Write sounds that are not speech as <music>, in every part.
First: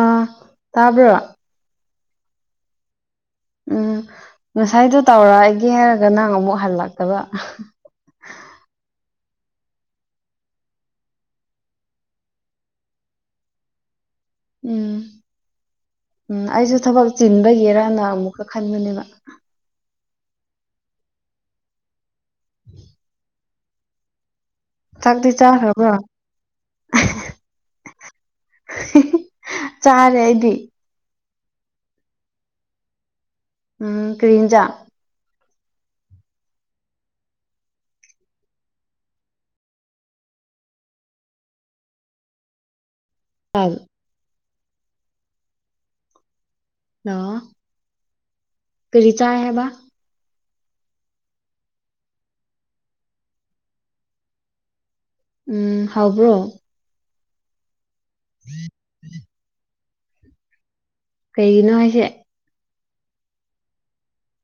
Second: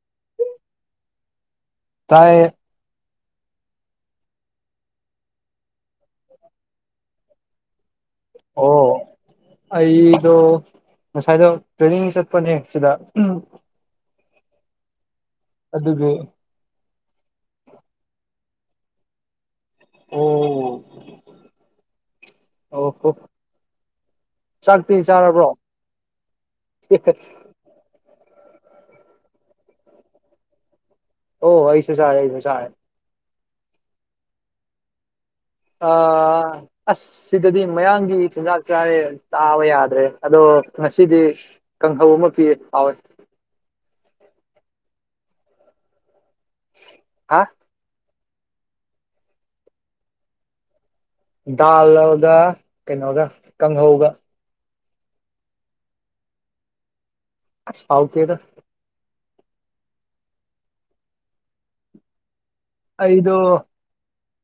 ꯑ ꯇꯥꯕ꯭ꯔ ꯇꯥꯏ ꯎꯝ ꯉꯁꯥꯏꯗꯨꯣ ꯇꯧꯔꯛꯑꯒꯦ ꯍꯥꯏꯔꯒ ꯅꯪ ꯑꯃꯨꯛ ꯍꯜꯂꯛꯇꯕ ꯑꯣ ꯑꯩꯗꯣ ꯉꯁꯥꯏꯗ ꯇ꯭ꯔꯦꯅꯤꯡ ꯆꯠꯄꯅꯦ ꯁꯤꯗ ꯎꯝ ꯑꯗꯨꯒꯤ ꯎꯝ ꯑꯩꯁꯨ ꯊꯕꯛ ꯆꯤꯟꯕꯒꯤꯔꯅ ꯑꯃꯨꯛ ꯈꯟꯕꯅꯦꯕ ꯎꯝ ꯑꯣ ꯍꯣ ꯆꯥꯛꯄꯤꯤ ꯆꯥꯛꯇꯤ ꯆꯥꯔꯕ꯭ꯔꯣ ꯆꯥꯈ꯭ꯔꯕ꯭ꯔꯣ ꯆꯥꯔꯦ ꯑꯩꯗꯤ ꯑꯣ ꯑꯩꯁꯨ ꯆꯥꯔꯦ ꯑꯩꯁꯨ ꯆꯥꯔꯦ ꯎꯝ ꯀ꯭ꯔꯤꯟꯖꯥ ꯑ ꯑꯁ ꯁꯤꯗꯗꯤ ꯃꯌꯥꯡꯒꯤ ꯆꯤꯟꯖꯥꯛ ꯆꯥꯦ ꯇꯥꯕ ꯌꯥꯗ꯭ꯔꯦ ꯑꯗꯣ ꯑꯣ ꯉꯁꯤꯗꯤ ꯀꯥꯡꯍꯧ ꯑꯃ ꯄꯤ ꯐꯥꯎꯋꯦ ꯑ ꯍꯥ ꯑ ꯀꯔꯤ ꯆ ꯍꯥꯏꯕ ꯗꯥꯜꯒ ꯀꯩꯅꯣꯒ ꯀꯥꯡꯍꯧꯒ ꯎꯝ ꯍꯥꯎꯕ꯭ꯔꯣ ꯐꯥꯎ ꯀꯗ ꯀꯩꯒꯤꯅꯣ ꯍꯥꯏꯁꯦ ꯑꯩꯗꯣ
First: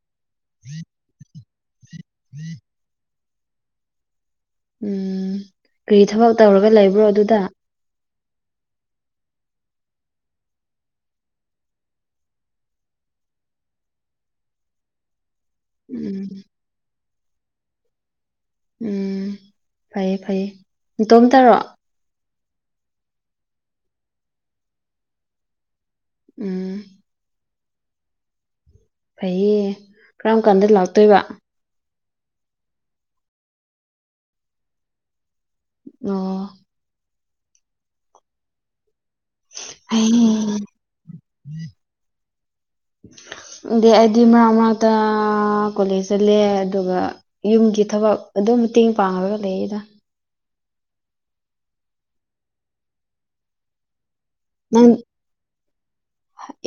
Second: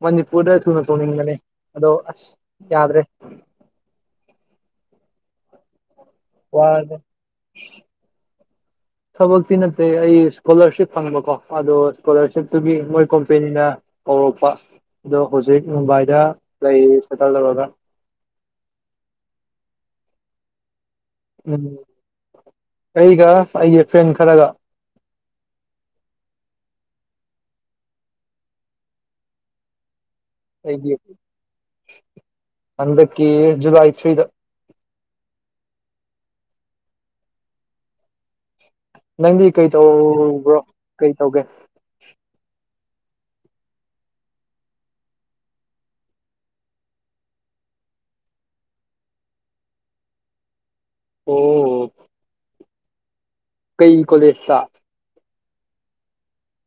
ꯃꯅꯤꯄꯨꯔꯗ ꯊꯨꯅ ꯇꯣꯡꯅꯤꯡꯕꯅꯦ ꯑꯗꯣ ꯑꯁ ꯌꯥꯗ꯭ꯔꯦ ꯎ ꯎꯝ ꯀꯔꯤ ꯊꯕꯛ ꯇꯧꯔꯒ ꯋꯥꯔꯦ ꯂꯩꯕ꯭ꯔꯣ ꯑꯗꯨꯗ ꯊꯕꯛꯇꯤ ꯅꯠꯇꯦ ꯑꯩ ꯏꯁꯀꯣꯂꯥꯔꯁꯤꯞ ꯐꯪꯕꯀꯣ ꯑꯗꯣ ꯏꯁꯀꯣꯂꯥꯔꯁꯤꯞꯇꯨꯒꯤ ꯃꯣꯏ ꯀꯣꯝꯄꯦꯅꯤꯅ ꯍꯧꯧꯔꯛꯄ ꯑꯗꯣ ꯍꯧꯖꯤꯛ ꯃꯨꯝꯕꯥꯏꯗ ꯎꯝ ꯂꯩꯔꯤ ꯁꯦꯇꯜ ꯇꯧꯔꯒ ꯎꯝ ꯐꯩꯌꯦ ꯐꯩꯌꯦ ꯇꯣꯝ ꯇꯔꯣ ꯎꯝ ꯑꯩꯒ ꯑꯩꯒꯤ ꯐ꯭ꯔꯦꯟ ꯈꯔꯒ ꯎꯝ ꯐꯩꯌꯦ ꯀꯔꯝ ꯀꯥꯟꯗ ꯂꯥꯛꯇꯣꯏꯕ ꯑꯗꯀꯤ ꯖꯨꯂꯥꯏ ꯊ꯭ꯔꯤꯗ ꯑꯣ ꯅꯪꯗꯤ ꯀꯩ ꯑꯩ ꯇꯧꯕ꯭ꯔꯣ ꯀꯩ ꯇꯧꯒꯦ <inaudible> ꯑꯩꯗꯤ ꯃꯛ ꯃꯔꯛꯇ ꯀꯣꯂꯦꯖ ꯆꯠꯂꯦ ꯑꯗꯨꯒ ꯌꯨꯝꯒꯤ ꯊꯕꯛ ꯃ ꯇꯤꯉ ꯄꯥꯉꯒ ꯂꯩꯗ ꯑꯣ ꯀꯩ ꯀꯣꯂꯦꯖꯇ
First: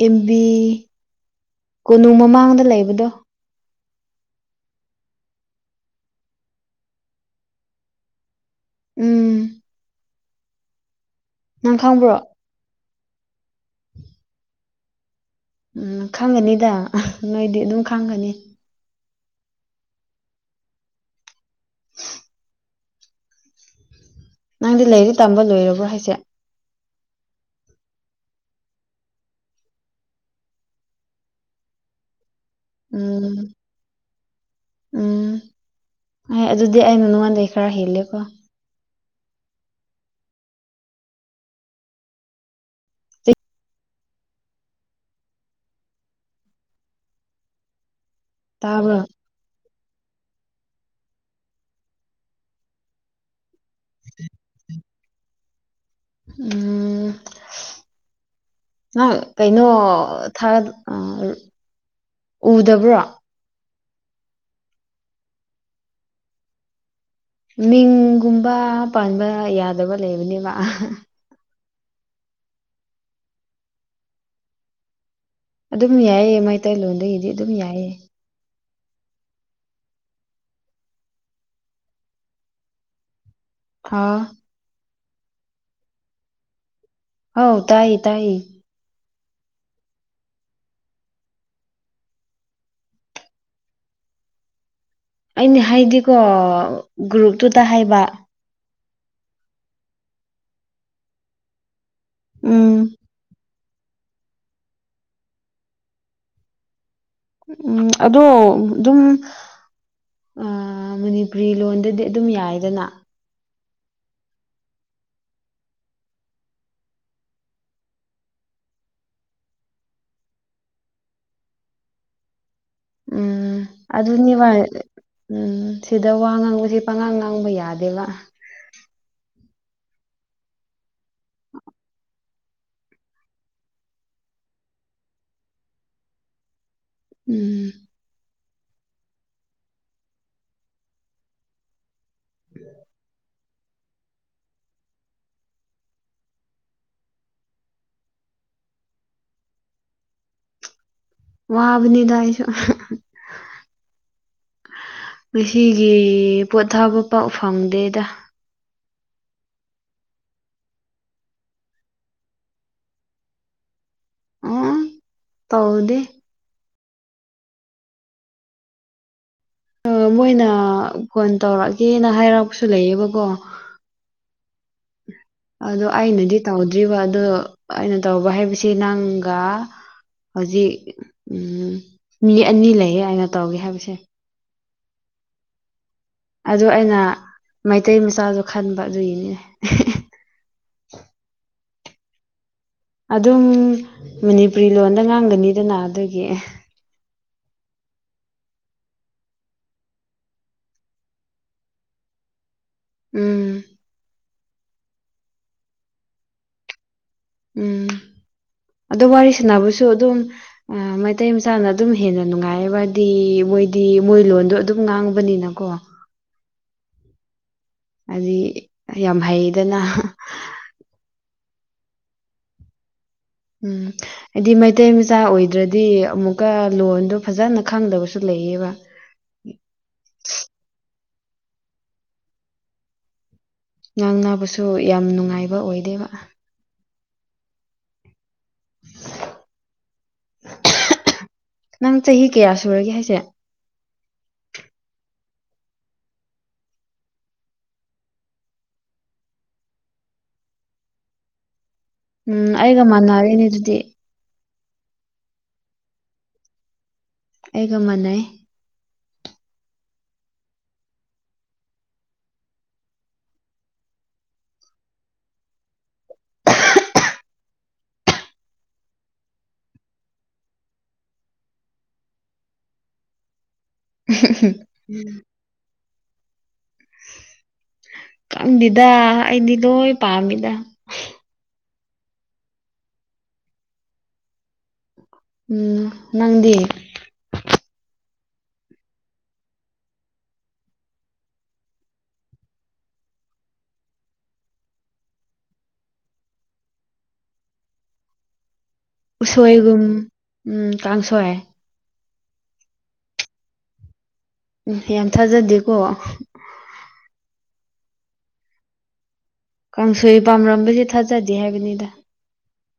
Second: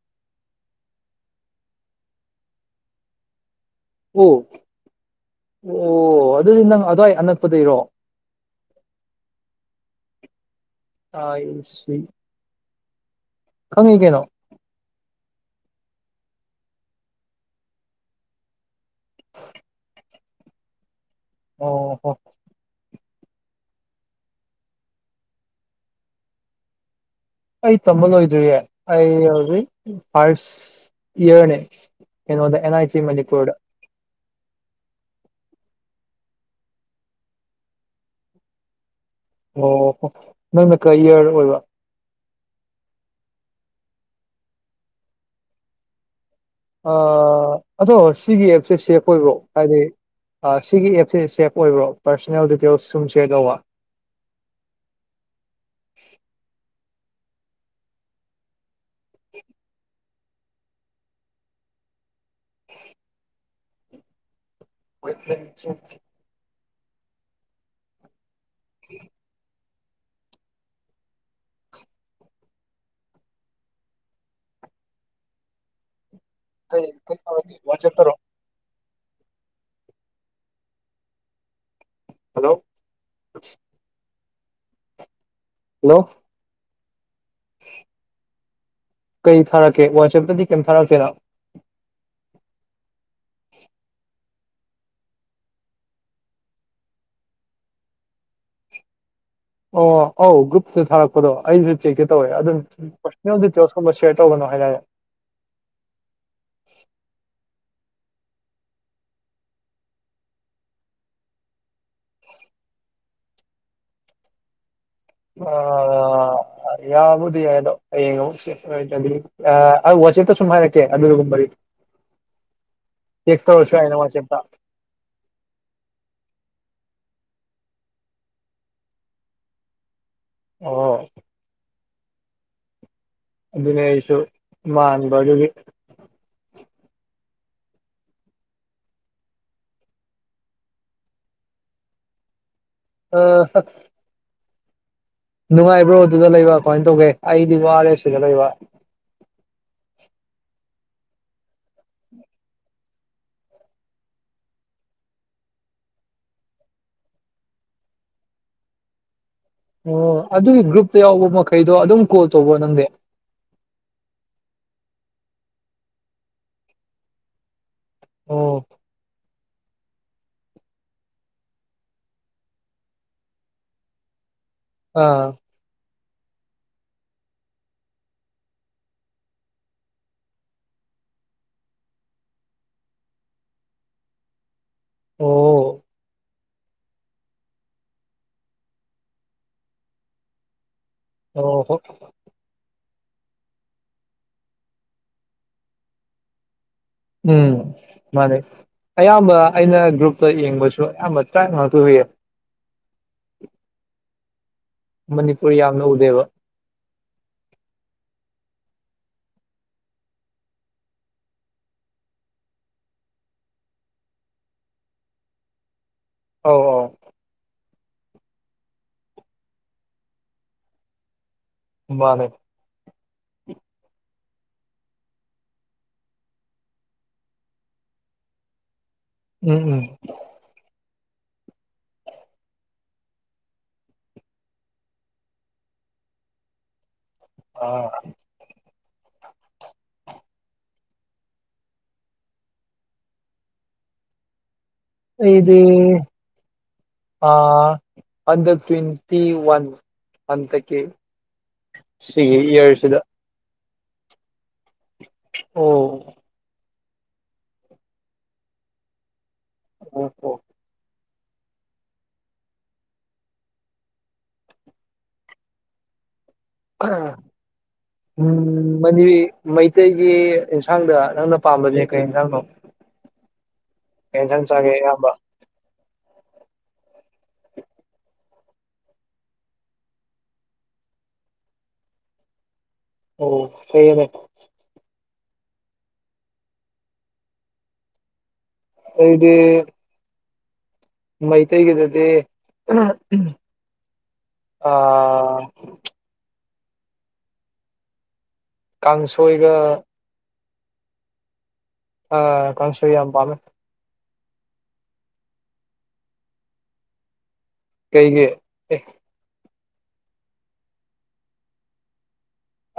ꯏꯦꯝꯕꯤ ꯀꯣꯅꯨ ꯃꯃꯥꯡꯗ ꯂꯩꯕꯗꯣ ꯑꯣ ꯑꯣ ꯑꯗꯨꯗꯤ ꯅꯪ ꯑꯗꯨ꯭ꯋꯥꯏ ꯑꯅꯛꯄꯗꯩꯔꯣ ꯎꯝ ꯅꯪ ꯇꯥꯥꯏꯁ ꯈꯪꯕ꯭ꯔꯣ ꯈꯪꯉꯤ ꯀꯦꯩꯅꯣ ꯎꯝ ꯈꯪꯒꯅꯤꯗ ꯅꯣꯏꯗꯤ ꯑꯗꯨꯝ ꯈꯪꯒꯅꯤ ꯑꯣ ꯍꯣ ꯅꯪꯗꯤ ꯂꯩꯔꯤ ꯇꯝꯕ ꯂꯣꯏꯔꯕ꯭ꯔꯣ ꯍꯥꯏꯁꯦ ꯑꯩ ꯇꯝꯕꯜꯣ ꯑꯣꯏꯣꯏꯗꯣꯏꯔꯤꯦ ꯑ ꯌꯥꯎꯔꯤ ꯐꯥꯜꯁ ꯑꯦꯔꯅꯦ ꯩꯅꯣꯗ ꯑꯦꯟ ꯁꯤ ꯃꯅꯤ ꯎꯝ ꯀꯨꯔꯣ ꯎꯝ ꯍꯣꯏ ꯑꯗꯨꯗꯤ ꯑꯩꯅ ꯅꯣꯡꯉꯣꯟꯗꯒꯤꯩ ꯈꯔ ꯍꯦꯜꯂꯦꯀꯣ ꯑꯣ ꯅꯣꯏꯅꯀ ꯏꯌꯥꯔ ꯑꯣꯏꯕ ꯑ ꯑꯗꯣ ꯁꯤꯒꯤ ꯑꯦꯞꯁꯦ ꯁꯦꯛ ꯇꯥꯕ꯭ꯔꯣ ꯑꯣꯏꯕ꯭ꯔꯣ ꯍꯥꯏꯗꯤ ꯁꯤꯒꯤ ꯑꯦꯞꯁꯦ ꯁꯦꯞ ꯑꯣꯏꯕ꯭ꯔꯣ ꯄꯥꯔꯁꯣꯅꯦꯜ ꯗꯤꯇꯦꯜꯁ ꯁꯨꯝ ꯁꯦꯌꯔ ꯇꯧꯕ ꯝ ꯎꯝ ꯑ ꯀꯩꯅꯣ ꯊꯔ ꯑ ꯎꯗꯕ꯭ꯔꯣ ꯣꯏ ꯆ ꯃꯤꯡꯒꯨꯝꯕ ꯄꯥꯟꯕ ꯌꯥꯗꯕ ꯂꯩꯕꯅꯦꯕ ꯑꯗꯨꯝ ꯌꯥꯏꯑ ꯃꯩꯇꯩꯂꯣꯟꯜꯗꯒꯤꯗꯤ ꯑꯗꯨꯝ ꯌꯥꯏꯑ ꯋꯥꯆꯦꯞꯇꯔꯣ ꯍꯜꯂꯣ ꯑꯥ ꯍꯜꯂꯣ ꯍꯧ ꯇꯥꯏ ꯇꯥꯏ ꯀꯩ ꯊꯥꯔꯛꯀꯦ ꯋꯥꯆꯦꯞꯇꯗꯤ ꯀꯩꯝ ꯊꯥꯔꯛꯀꯦꯗ ꯑꯩꯅ ꯍꯥꯏꯗꯤꯀꯣ ꯒ꯭ꯔꯨꯞꯇꯨꯗ ꯍꯥꯏꯕ ꯑꯣ ꯑꯣ ꯒꯨꯞ ꯊ ꯍꯥꯔꯛꯄꯗꯣ ꯑꯩꯁꯨ ꯆꯦꯛ ꯀꯦ ꯇꯧꯋꯦ ꯎꯝ ꯑꯗꯨꯁ ꯆ ꯀꯝꯕ ꯁꯔ ꯇꯧꯕꯅꯣ ꯍꯥꯏꯇꯥꯔꯦ ꯎꯝ ꯑꯗꯣ ꯑꯗꯨꯝ ꯑ ꯃꯅꯤꯄꯨꯔꯤ ꯂꯣꯟꯗꯗꯤ ꯑꯗꯨꯝ ꯌꯥꯏꯗꯅ ꯑ ꯌꯥꯕꯗꯤ ꯌꯥꯗꯣꯉ ꯦ ꯁꯨꯃꯥꯏꯔꯦ ꯀꯦ ꯑꯗꯨꯒꯨꯝꯕꯔꯤ ꯎꯝ ꯑꯗꯨꯅꯤ ꯋꯥꯆꯦꯞꯇ ꯎꯝ ꯁꯤꯗ ꯋꯥ ꯉꯥꯡ ꯄꯉꯥꯡ ꯉꯥꯡꯕ ꯌꯥꯗꯦꯕ ꯑꯣ ꯑꯗꯨꯅꯦꯁꯨ ꯃꯥꯟꯕꯥꯟꯕꯒꯤ ꯎꯝ ꯎꯝ ꯑꯥ ꯁ ꯅꯨꯡꯉꯥꯏꯕ꯭ꯔꯣ ꯑꯗꯨꯗ ꯂꯩꯕ ꯀꯃꯥꯏꯅ ꯇꯧꯒꯦ ꯑꯩꯗꯤ ꯋꯥ ꯑꯥꯔ ꯑꯦꯐ ꯁꯤꯗ ꯂꯩꯕ ꯋꯥꯕꯅꯤꯗꯥꯥꯏꯁꯨ ꯉꯁꯤꯒꯤ ꯄꯣꯊꯥꯕ ꯄꯥꯎ ꯐꯪꯗꯦꯗ ꯑꯣ ꯑꯗꯨꯒꯤ ꯒ꯭ꯔꯨꯞꯇ ꯌꯥꯎꯕ ꯃꯈꯩꯗꯣ ꯑꯗꯨꯝ ꯀꯣꯜ ꯇꯧꯕꯣ ꯅꯪꯗ ꯑ ꯇꯧꯗꯦ ꯑꯣ ꯃꯣꯏꯅ ꯐꯣꯟ ꯇꯧꯔꯛꯑꯒꯦꯅ ꯍꯥꯏꯔꯛꯄꯁꯨ ꯂꯩꯌꯦꯕꯀꯣ <unintelligible> ꯑꯥ ꯑꯗꯣ ꯑꯩꯅꯗꯤ ꯇꯧꯗ꯭ꯔꯤꯕ ꯑꯗ ꯑꯩꯅ ꯇꯧꯕ ꯍꯥꯏꯕꯁꯤ ꯅꯪꯒ ꯍꯧꯖꯤꯛ ꯎꯝ ꯃꯤ ꯑꯅꯤ ꯂꯩꯌꯦ ꯍꯥꯏꯅ ꯇꯧꯒꯦ ꯍꯥꯏꯕꯁꯦ ꯑꯣ ꯑꯗꯨ ꯑꯩꯅ ꯃꯩꯇꯩ ꯃꯆꯥꯗꯣ ꯈꯟꯕ ꯑꯗꯨꯏꯅꯤꯅꯦ ꯑꯣ ꯍ ꯑꯗꯨꯝ ꯃꯅꯤꯄꯨꯔꯤ ꯂꯣꯟꯗ ꯉꯥꯡꯒꯅꯤꯗꯅ ꯑꯗꯨꯒꯤ ꯎꯝ ꯃꯥꯅꯤ ꯑꯌꯥꯝꯕ ꯑꯩꯅ ꯒ꯭ꯔꯨꯞꯇ ꯌꯦꯡꯕꯁꯨ ꯑꯌꯥꯝꯕ ꯇ꯭ꯔꯥ ꯉꯥꯛꯇ ꯍꯨꯏꯌꯦ ꯎꯝ ꯃꯅꯤꯄꯨꯔ ꯌꯥꯝꯅ ꯎꯗꯦꯕ ꯎꯝ ꯑꯗꯣ ꯋꯥꯔꯤ ꯁꯥꯟꯅꯕꯁꯨ ꯑꯗꯨꯝ ꯃꯩꯇꯩ ꯃꯆꯥꯅ ꯑꯗꯨꯝ ꯍꯦꯟꯅ ꯅꯨꯡꯉꯥꯏꯕꯗꯤ ꯃꯣꯏꯗꯤ ꯃꯣꯏ ꯂꯣꯟꯗꯣ ꯑꯗꯨꯝ ꯉꯥꯡꯕꯅꯤꯅꯀꯣ ꯑꯣ ꯍꯥꯏ ꯌꯥꯝ ꯍꯩꯗꯅ ꯃꯥꯅꯦ ꯎꯝ ꯍꯥꯏꯗꯤ ꯃꯩꯇꯩ ꯃꯆꯥ ꯑꯣꯏꯗ꯭ꯔꯗꯤ ꯑꯃꯨꯛꯀ ꯂꯣꯟꯗꯣ ꯐꯖꯅ ꯈꯪꯗꯕꯁꯨ ꯂꯩ <unintelligible> <inaudible> ꯎꯝ ꯎꯝ ꯉꯥꯡꯅꯕꯁꯨ ꯌꯥꯝ ꯅꯨꯡꯉꯥꯏꯕ ꯑꯣꯏꯗꯦꯕ ꯑꯥ <unintelligible> <inaudible> ꯅꯪ ꯆꯍꯤ ꯀꯌꯥ ꯁꯨꯔꯒꯦ ꯍꯥꯏꯁꯦ ꯏꯗꯤ ꯑ ꯑꯗ ꯀ꯭ꯋꯦꯟꯇꯤ ꯋꯥꯟ ꯑꯗ ꯀꯦ ꯁꯤꯒꯤ ꯎꯝ ꯑꯩꯒ ꯏꯌꯥꯔꯁꯤꯗ ꯃꯥꯟꯅꯔꯦꯅꯦ ꯑꯗꯨꯗꯤ ꯑꯣ ꯑꯩꯒ ꯃꯅ ꯑꯣ ꯍꯣ ꯑꯝ ꯎꯝ ꯃꯅꯤ ꯃꯩꯇꯩꯒꯤ ꯑꯦꯟꯁꯥꯡꯗ ꯅꯪꯅ ꯄꯥꯝꯕꯅꯦꯦ ꯀꯩ ꯌꯦꯟꯁꯥꯡꯅꯣ <unintelligible> ꯀ ꯊꯪ ꯆꯥꯒꯦ ꯌꯥꯝꯕ ꯀꯪꯗꯗ ꯑꯩꯗꯤ ꯂꯣꯏ ꯄꯥꯝꯃꯤꯗ ꯑꯣ ꯐꯩꯅꯦ ꯎꯝ ꯅꯪꯗꯤ ꯑꯩꯗꯤ ꯃꯩꯇꯩ ꯀꯗꯗꯤ ꯑꯥ ꯀꯥꯡꯁꯣꯏꯒ ꯎꯁꯣꯏꯒꯨꯝ ꯎꯝ ꯀꯥꯡꯁꯦ ꯑ ꯀꯟ ꯁ ꯌꯥꯝ ꯄꯥꯃꯦ ꯎꯝ ꯌꯥꯝ ꯊꯥꯖꯗꯦꯀꯣ ꯀꯩꯒꯤ ꯀꯥꯡꯁꯣꯏ ꯄꯥꯝꯔꯝꯕꯁ ꯊꯥꯖꯗꯦ ꯍꯥꯏꯕꯅꯤꯗ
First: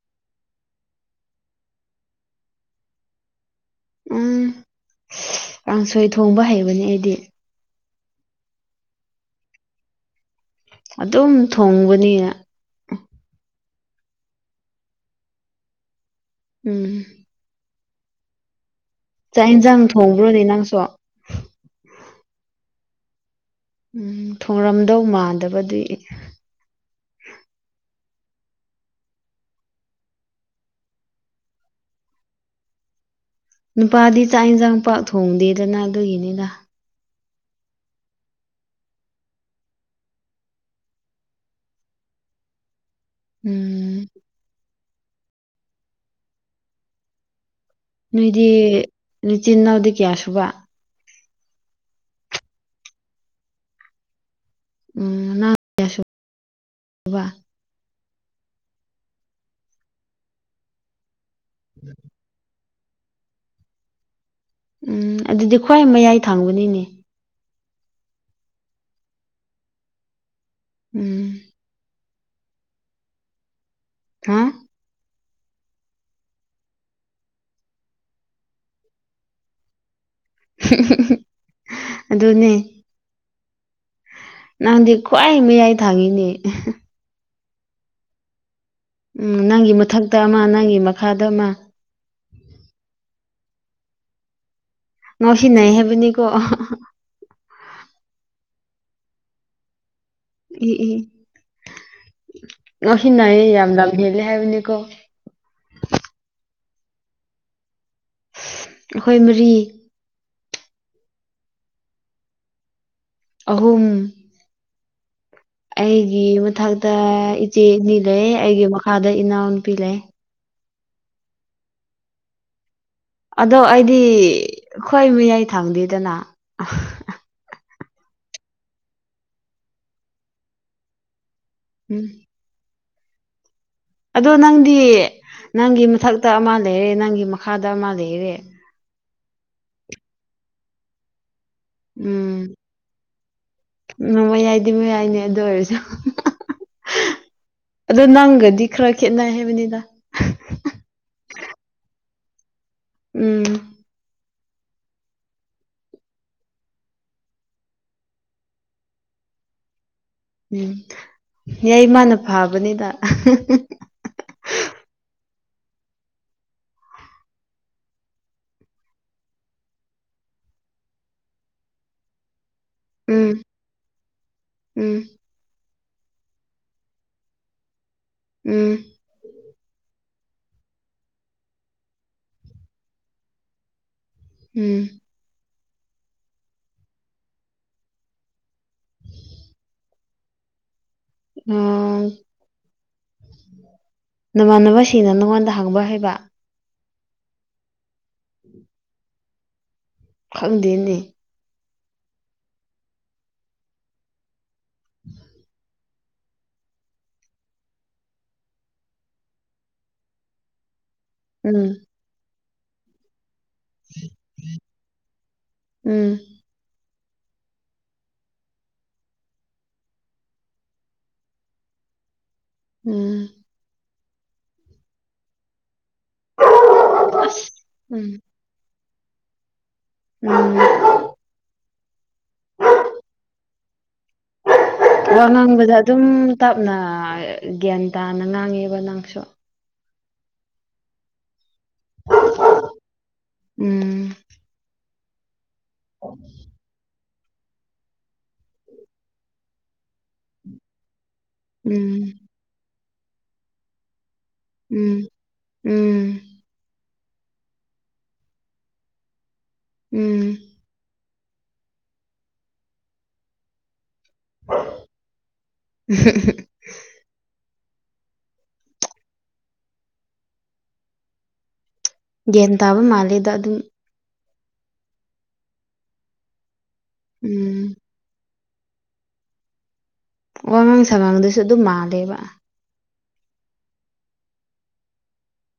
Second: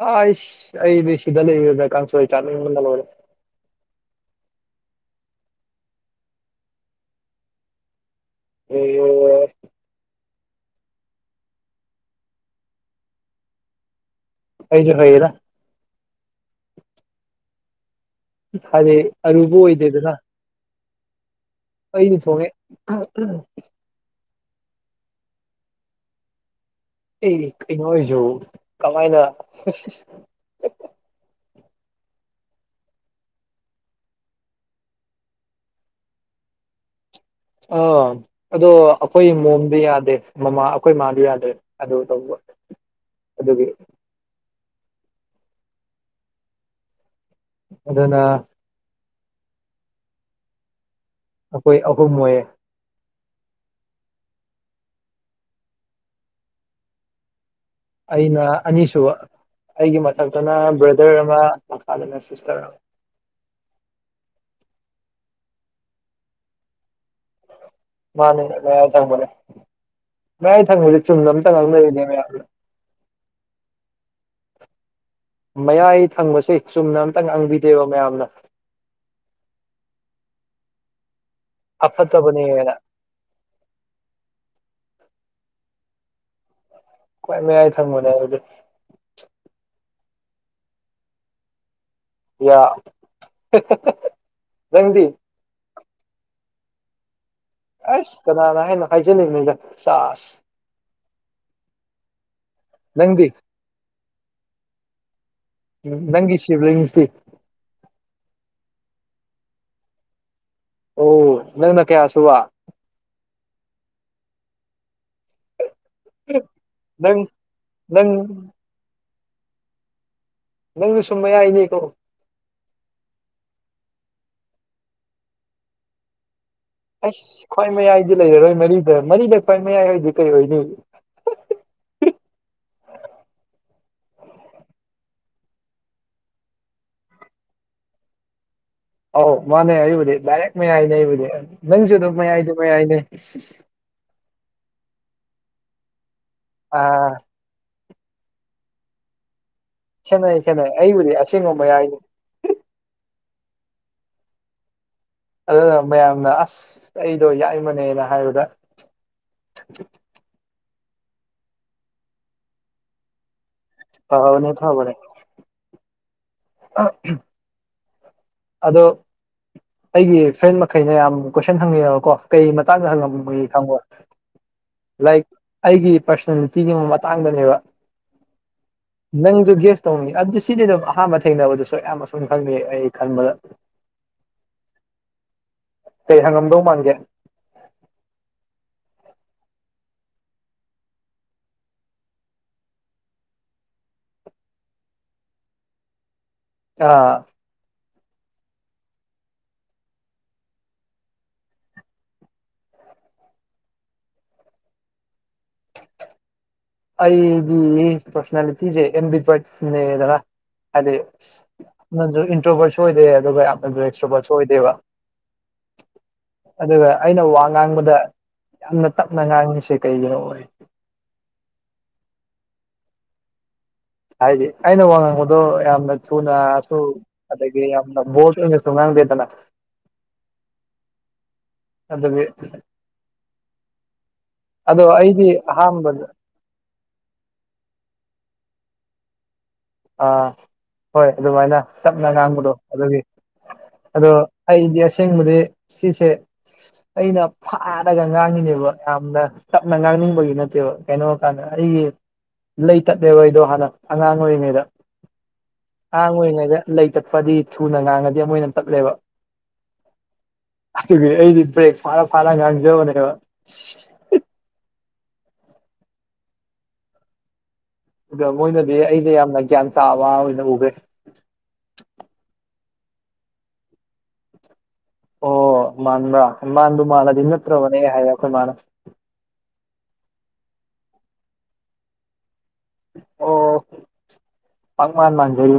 ꯑ ꯏꯁ ꯑꯩꯗꯤ ꯁꯤꯗ ꯂꯩ ꯀꯁꯨ ꯆꯗꯔꯦ ꯎꯝ ꯀꯥꯡꯁꯣꯏ ꯊꯣꯡꯕ ꯍꯩꯕꯅꯦ ꯑꯩꯗꯤ ꯑꯣ ꯑꯗꯨꯝ ꯊꯣꯡꯕꯅꯤꯅ ꯑꯩꯁꯨꯣ ꯍꯣꯏꯔ ꯎꯝ ꯍꯥꯏꯗꯤ ꯆꯥꯛ ꯑꯔꯨꯕ ꯌꯦꯟꯁꯥꯡ ꯑꯣꯏꯗꯦꯗꯅ ꯊꯣꯡꯕ꯭ꯔꯣꯗꯤ ꯅꯪꯁꯨ ꯑꯩꯗꯤ ꯊꯣꯡꯉꯦ ꯎꯝ ꯊꯣꯡꯔꯝꯗꯧ ꯃꯥꯟꯗꯕꯗꯤ ꯑꯦ ꯀꯩꯅꯣꯁꯨ ꯀꯃꯥꯏꯅ ꯅꯨꯄꯥꯗꯤ ꯆꯥꯛ ꯌꯦꯟꯁꯥꯡ ꯄꯥꯛ ꯊꯣꯡꯗꯦꯗꯅ ꯑꯗꯨꯒꯤꯅꯤꯗ ꯑꯥ ꯑꯗꯣ ꯑꯩꯈꯣꯏ ꯏ ꯃꯣꯝꯗꯤ ꯌꯥꯗꯦ ꯃꯃꯥ ꯑꯩꯈꯣꯏ ꯏꯃꯥꯗꯤ ꯌꯥꯗꯦ ꯑꯗꯨ ꯇꯧꯕ <unintelligible> ꯑꯗꯨꯒꯤ ꯎꯝ ꯑꯗꯨꯅ ꯅꯣꯏꯗꯤ ꯅꯆꯤꯟ ꯏꯅꯥꯎꯗꯤ ꯀꯌꯥ ꯁꯨꯕ ꯑꯩꯈꯣꯏ ꯑꯍꯨꯝ ꯑꯣꯏꯌꯦꯦ ꯎꯝꯁꯕꯥ ꯑꯩꯅ ꯑꯅꯤꯁꯨꯕ ꯑꯩꯒꯤ ꯃꯊꯛꯇꯅ ꯕ꯭ꯔꯗꯔ ꯃꯈ ꯈ ꯁꯁꯇꯔ ꯎꯝ ꯑꯗꯨꯗꯤ ꯈ꯭ꯋꯥꯏ ꯃꯌꯥꯏ ꯊꯥꯡꯕꯅꯤꯅꯦ ꯃꯥꯅꯦ ꯃꯌꯥꯏ ꯊꯪꯕꯅꯦ ꯃꯌꯥꯏ ꯊꯪꯕꯁꯦ ꯆꯨꯝꯅ ꯎꯝ ꯑꯝꯇ ꯉꯥꯡꯗꯔꯤꯅꯦ ꯃꯌꯥ <unintelligible> ꯍꯥꯥ ꯃꯌꯥꯏ ꯊꯪꯕꯁꯦ ꯆꯨꯝꯅ ꯑꯝꯇꯪ ꯉꯥꯡꯕꯤꯗꯦꯕ ꯃꯌꯥꯝꯅ <unintelligible> ꯑꯗꯨꯅꯦ ꯑꯐꯠꯇꯕꯅꯤꯒꯔ ꯅꯪꯗꯤ ꯈ꯭ꯋꯥꯏ ꯃꯌꯥꯏ ꯊꯥꯡꯉꯤꯅꯦ ꯀꯣꯏ ꯃ ꯌꯥꯏ ꯊꯪꯕꯅꯦ ꯍꯧ ꯎꯝ ꯅꯪꯒꯤ ꯃꯊꯛꯇ ꯑꯃ ꯅꯪꯒꯤ ꯃꯈꯥꯗ ꯑꯃ ꯌꯥ ꯅꯪꯗꯤ ꯃꯁꯤ ꯅꯥꯏ ꯍꯥꯏꯦꯕꯅꯤ ꯀꯣ ꯑꯁ ꯀꯅꯥꯅ ꯍꯥꯏꯅ ꯍꯥꯏꯖꯅꯤꯡꯉꯅꯤꯗ ꯆꯥꯁ ꯑ ꯅꯪꯗꯤ ꯍꯅꯑ ꯌꯥꯝ ꯂꯝ ꯍꯦꯜꯂ ꯍꯥꯏꯕꯅꯤꯀꯣ ꯎꯝ ꯅꯪꯒꯤꯁꯤꯕꯁꯇꯤ ꯍꯈꯣꯏ ꯃꯔꯤ ꯑꯣ ꯅꯪꯅ ꯀꯌꯥ ꯁꯨꯕ ꯑꯍꯨꯝ ꯑꯩꯒꯤ ꯃꯊꯛꯇ ꯅꯪ ꯏꯆꯦ ꯏꯅꯤ ꯅꯪ ꯂꯩ ꯑꯩꯒꯤ ꯃꯈꯥꯗ ꯏ ꯑꯣꯟꯄꯤꯂꯦ ꯅꯪꯁꯨ ꯁꯨꯝ ꯃ ꯌꯥꯏꯅꯦꯀꯣ ꯑꯗꯣ ꯑꯩꯗꯤ ꯑꯣꯏ ꯃꯤꯌꯥꯏ ꯊꯥꯡꯗꯦꯗꯅ ꯑꯁ ꯈ꯭ꯋꯥꯏ ꯃꯌꯥꯏꯗꯤ ꯂꯩꯔꯔꯣꯏ ꯃꯔꯤꯗ ꯃꯔꯤꯗ ꯈ꯭ꯋꯥꯏ ꯃꯌꯥꯏ ꯍꯥꯏꯗꯤ ꯀꯩ ꯑꯣꯏꯅꯤ ꯎꯝ ꯑꯗꯣ ꯅꯪꯗꯤ ꯅꯪꯒꯤ ꯃꯊꯛꯇ ꯑꯃ ꯂꯩꯔꯦ ꯅꯪꯒꯤ ꯃꯈꯥꯗ ꯑꯃ ꯂꯩꯔꯦ ꯑꯧ ꯃꯅꯦ ꯑꯕꯨ ꯔꯦꯛ ꯃ ꯍꯥꯏꯅꯦ ꯏꯕꯗꯤ ꯂꯪꯖꯗ ꯎꯝ ꯃꯌꯥꯏꯗꯦ ꯃꯌꯥꯏꯗꯦ ꯗꯤ ꯃ ꯌꯥꯏꯅꯦ ꯑꯗꯨ ꯑꯣꯏꯔꯁꯨ ꯑꯥ ꯑꯗꯣ ꯅꯪꯒꯗꯤ ꯈꯔ ꯈꯦꯠꯅꯩ ꯍꯥꯏꯕꯅꯤ ꯈꯦꯠꯅꯩ ꯈꯦꯠꯅꯩ ꯑꯩꯕꯨꯗꯤ ꯑꯁꯦꯡꯕ ꯃꯌꯥꯏꯅꯤ ꯎꯝ ꯑꯗꯨꯅ ꯃꯌꯥꯝꯅ ꯑꯁ ꯑꯩꯗꯣ ꯌꯥꯏꯃꯅꯦꯅ ꯍꯥꯏꯕꯗ <unintelligible> ꯎꯝ ꯌꯥꯏ ꯃꯥꯅ ꯐꯕꯅꯤꯗ ꯍꯥꯎꯥꯎ ꯅ ꯊꯕꯔꯦ ꯑꯗꯣ ꯑꯩꯒꯤ ꯐ꯭ꯔꯦꯟ ꯃꯈꯩꯅ ꯌꯥꯝ ꯀꯣꯏꯁꯟ ꯍꯪꯅꯤꯡꯉꯦꯕꯀꯣ ꯀꯩ ꯞ ꯆꯥꯡꯖꯍꯜꯂꯝ ꯃ ꯎꯝ ꯈꯪꯕ ꯎꯝ ꯂꯥꯏꯛ ꯑꯩꯒꯤ ꯄꯥꯔꯁꯅꯦꯜꯂꯤꯇꯤꯒꯤ ꯃꯇꯥꯡꯗꯅꯦꯕ ꯎꯝ ꯅꯪꯁꯨ ꯒꯦꯁ ꯇꯧꯉ ꯑꯗꯨ ꯁꯤꯗꯤ ꯑꯗꯨꯝ ꯑꯍꯥꯟꯕ ꯊꯦꯡꯅꯕꯗꯁꯨ ꯌꯥꯝꯌꯥꯝ ꯑꯁꯨꯝ ꯈꯪꯅꯩ ꯑꯩ ꯈꯟꯕꯗ ꯎꯝ ꯀꯩ ꯍꯪꯉꯝꯗꯧ ꯃꯥꯡꯒꯦ ꯎꯝ ꯅꯃꯥꯟꯅꯕꯁꯤꯅ ꯅꯪꯉꯣꯟꯗ ꯍꯥꯡꯕ ꯍꯥꯏꯕ ꯑꯥ ꯈꯪꯗꯦꯅꯦ ꯎꯝ ꯑꯩꯒꯤ ꯄꯔꯁꯅꯥꯂꯤꯇꯤꯁꯦ ꯑꯦꯝ ꯄꯠꯅꯦꯗ꯭ꯔ ꯍꯥꯏꯗꯤ ꯎꯝ ꯅꯪꯁꯨ ꯏꯟꯇ꯭ꯔꯣꯕꯔꯁꯨ ꯑꯣꯏꯗꯦ ꯑꯗꯨꯒ ꯌꯥꯝ ꯑꯗꯨ ꯑꯦꯛꯁꯇ꯭ꯔꯣꯄꯥꯁꯨ ꯑꯣꯏꯗꯦꯕ ꯎꯝ ꯑꯗꯨꯒ ꯑꯩꯅ ꯋꯥ ꯉꯥꯡꯕꯗ ꯌꯥꯝꯅ ꯇꯞꯅ ꯉꯥꯡꯉꯤꯁꯦ ꯀꯩꯒꯤꯅꯣ ꯑꯣꯏ ꯎꯝ ꯍꯥꯏꯗꯤ ꯑꯩꯅ ꯋꯥ ꯉꯥꯡꯕꯗꯣ ꯌꯥꯝꯅ ꯊꯨꯅꯁꯨ ꯑꯗꯒꯤ ꯌꯥꯝꯅ ꯎꯝ ꯕꯣ ꯇꯨꯡꯉꯥꯡꯥꯡꯗꯦꯗꯅ ꯎꯝ ꯑꯗꯗꯒꯤ ꯋꯥ ꯉꯥꯡꯕꯗ ꯑꯗꯨꯝ ꯇꯞꯅ ꯒ꯭ꯌꯥꯟ ꯇꯥꯅ ꯉꯥꯡꯉꯦꯕ ꯅꯪ ꯑꯥ ꯑꯥ ꯍꯣꯏ ꯑꯗꯨꯃꯥꯏꯅ ꯆꯞꯅ ꯉꯥꯡꯕꯗꯣ ꯑꯗꯨꯒꯤ ꯑꯗꯣ ꯎꯝ ꯑꯩꯗꯤ ꯑꯁꯦꯡꯕꯗꯤ ꯁꯤꯁꯦ ꯑꯩꯅ ꯐꯥꯔꯒ ꯉꯥꯡꯉꯤꯅꯦꯕ ꯌꯥꯝꯅ ꯇꯞꯅ ꯉꯥꯡꯉ ꯈꯕꯒꯤ ꯅꯠꯇꯦꯕ ꯀꯩꯅꯣ ꯍꯥꯏ ꯀꯥꯟꯗ ꯑꯩꯒꯤ ꯎꯝ ꯂꯩ ꯇꯠꯅꯦꯦꯕ ꯑꯩꯗꯣ ꯍꯥꯟꯅ ꯑꯉꯥꯡ ꯑꯣꯏꯔꯤꯉꯩ ꯑꯉꯥꯡ ꯎꯝ ꯎꯝ ꯑꯣꯏꯔꯤꯉꯩꯗ ꯂꯩ ꯆꯠꯄꯗꯤ ꯊꯨꯅ ꯉꯥꯡꯉꯗꯤ ꯑꯃ ꯑꯣꯏꯅ ꯇꯠꯂꯦꯕ ꯎꯝ ꯑꯗꯨꯒꯤ ꯑꯩꯗꯤ ꯕ꯭ꯔꯦꯛ ꯐꯥꯔ ꯐꯥꯅ ꯉꯥꯡꯖꯕꯅꯦꯕ <unintelligible> ꯑꯗ ꯃꯣꯏꯅꯗꯤ ꯑꯩꯗꯤ ꯌꯥꯝꯅ ꯒ꯭ꯌꯥꯟ ꯇꯥꯕ ꯑꯣꯏꯅ ꯎꯈ꯭ꯔꯦ ꯒ꯭ꯌꯥꯟ ꯇꯥꯕ ꯃꯥꯜꯂꯦꯗ ꯑꯗꯨꯝ ꯑꯣ ꯃꯥꯟꯕ꯭ꯔꯥ ꯃꯥꯟꯗꯨ ꯃꯥꯜꯂꯗꯤ ꯎꯝ ꯅꯠꯇ꯭ꯔꯕꯅꯦ ꯍꯥꯏꯌꯦ ꯑꯩꯈꯣꯏ ꯃꯥꯅ ꯋꯥꯉꯥꯡ ꯁꯥꯉꯥꯡꯗꯨꯁꯨ ꯑꯗꯨꯝ ꯃꯥꯜꯂꯦꯕ ꯑꯣ ꯄ ꯃꯥ ꯃꯥꯟꯖꯔꯤ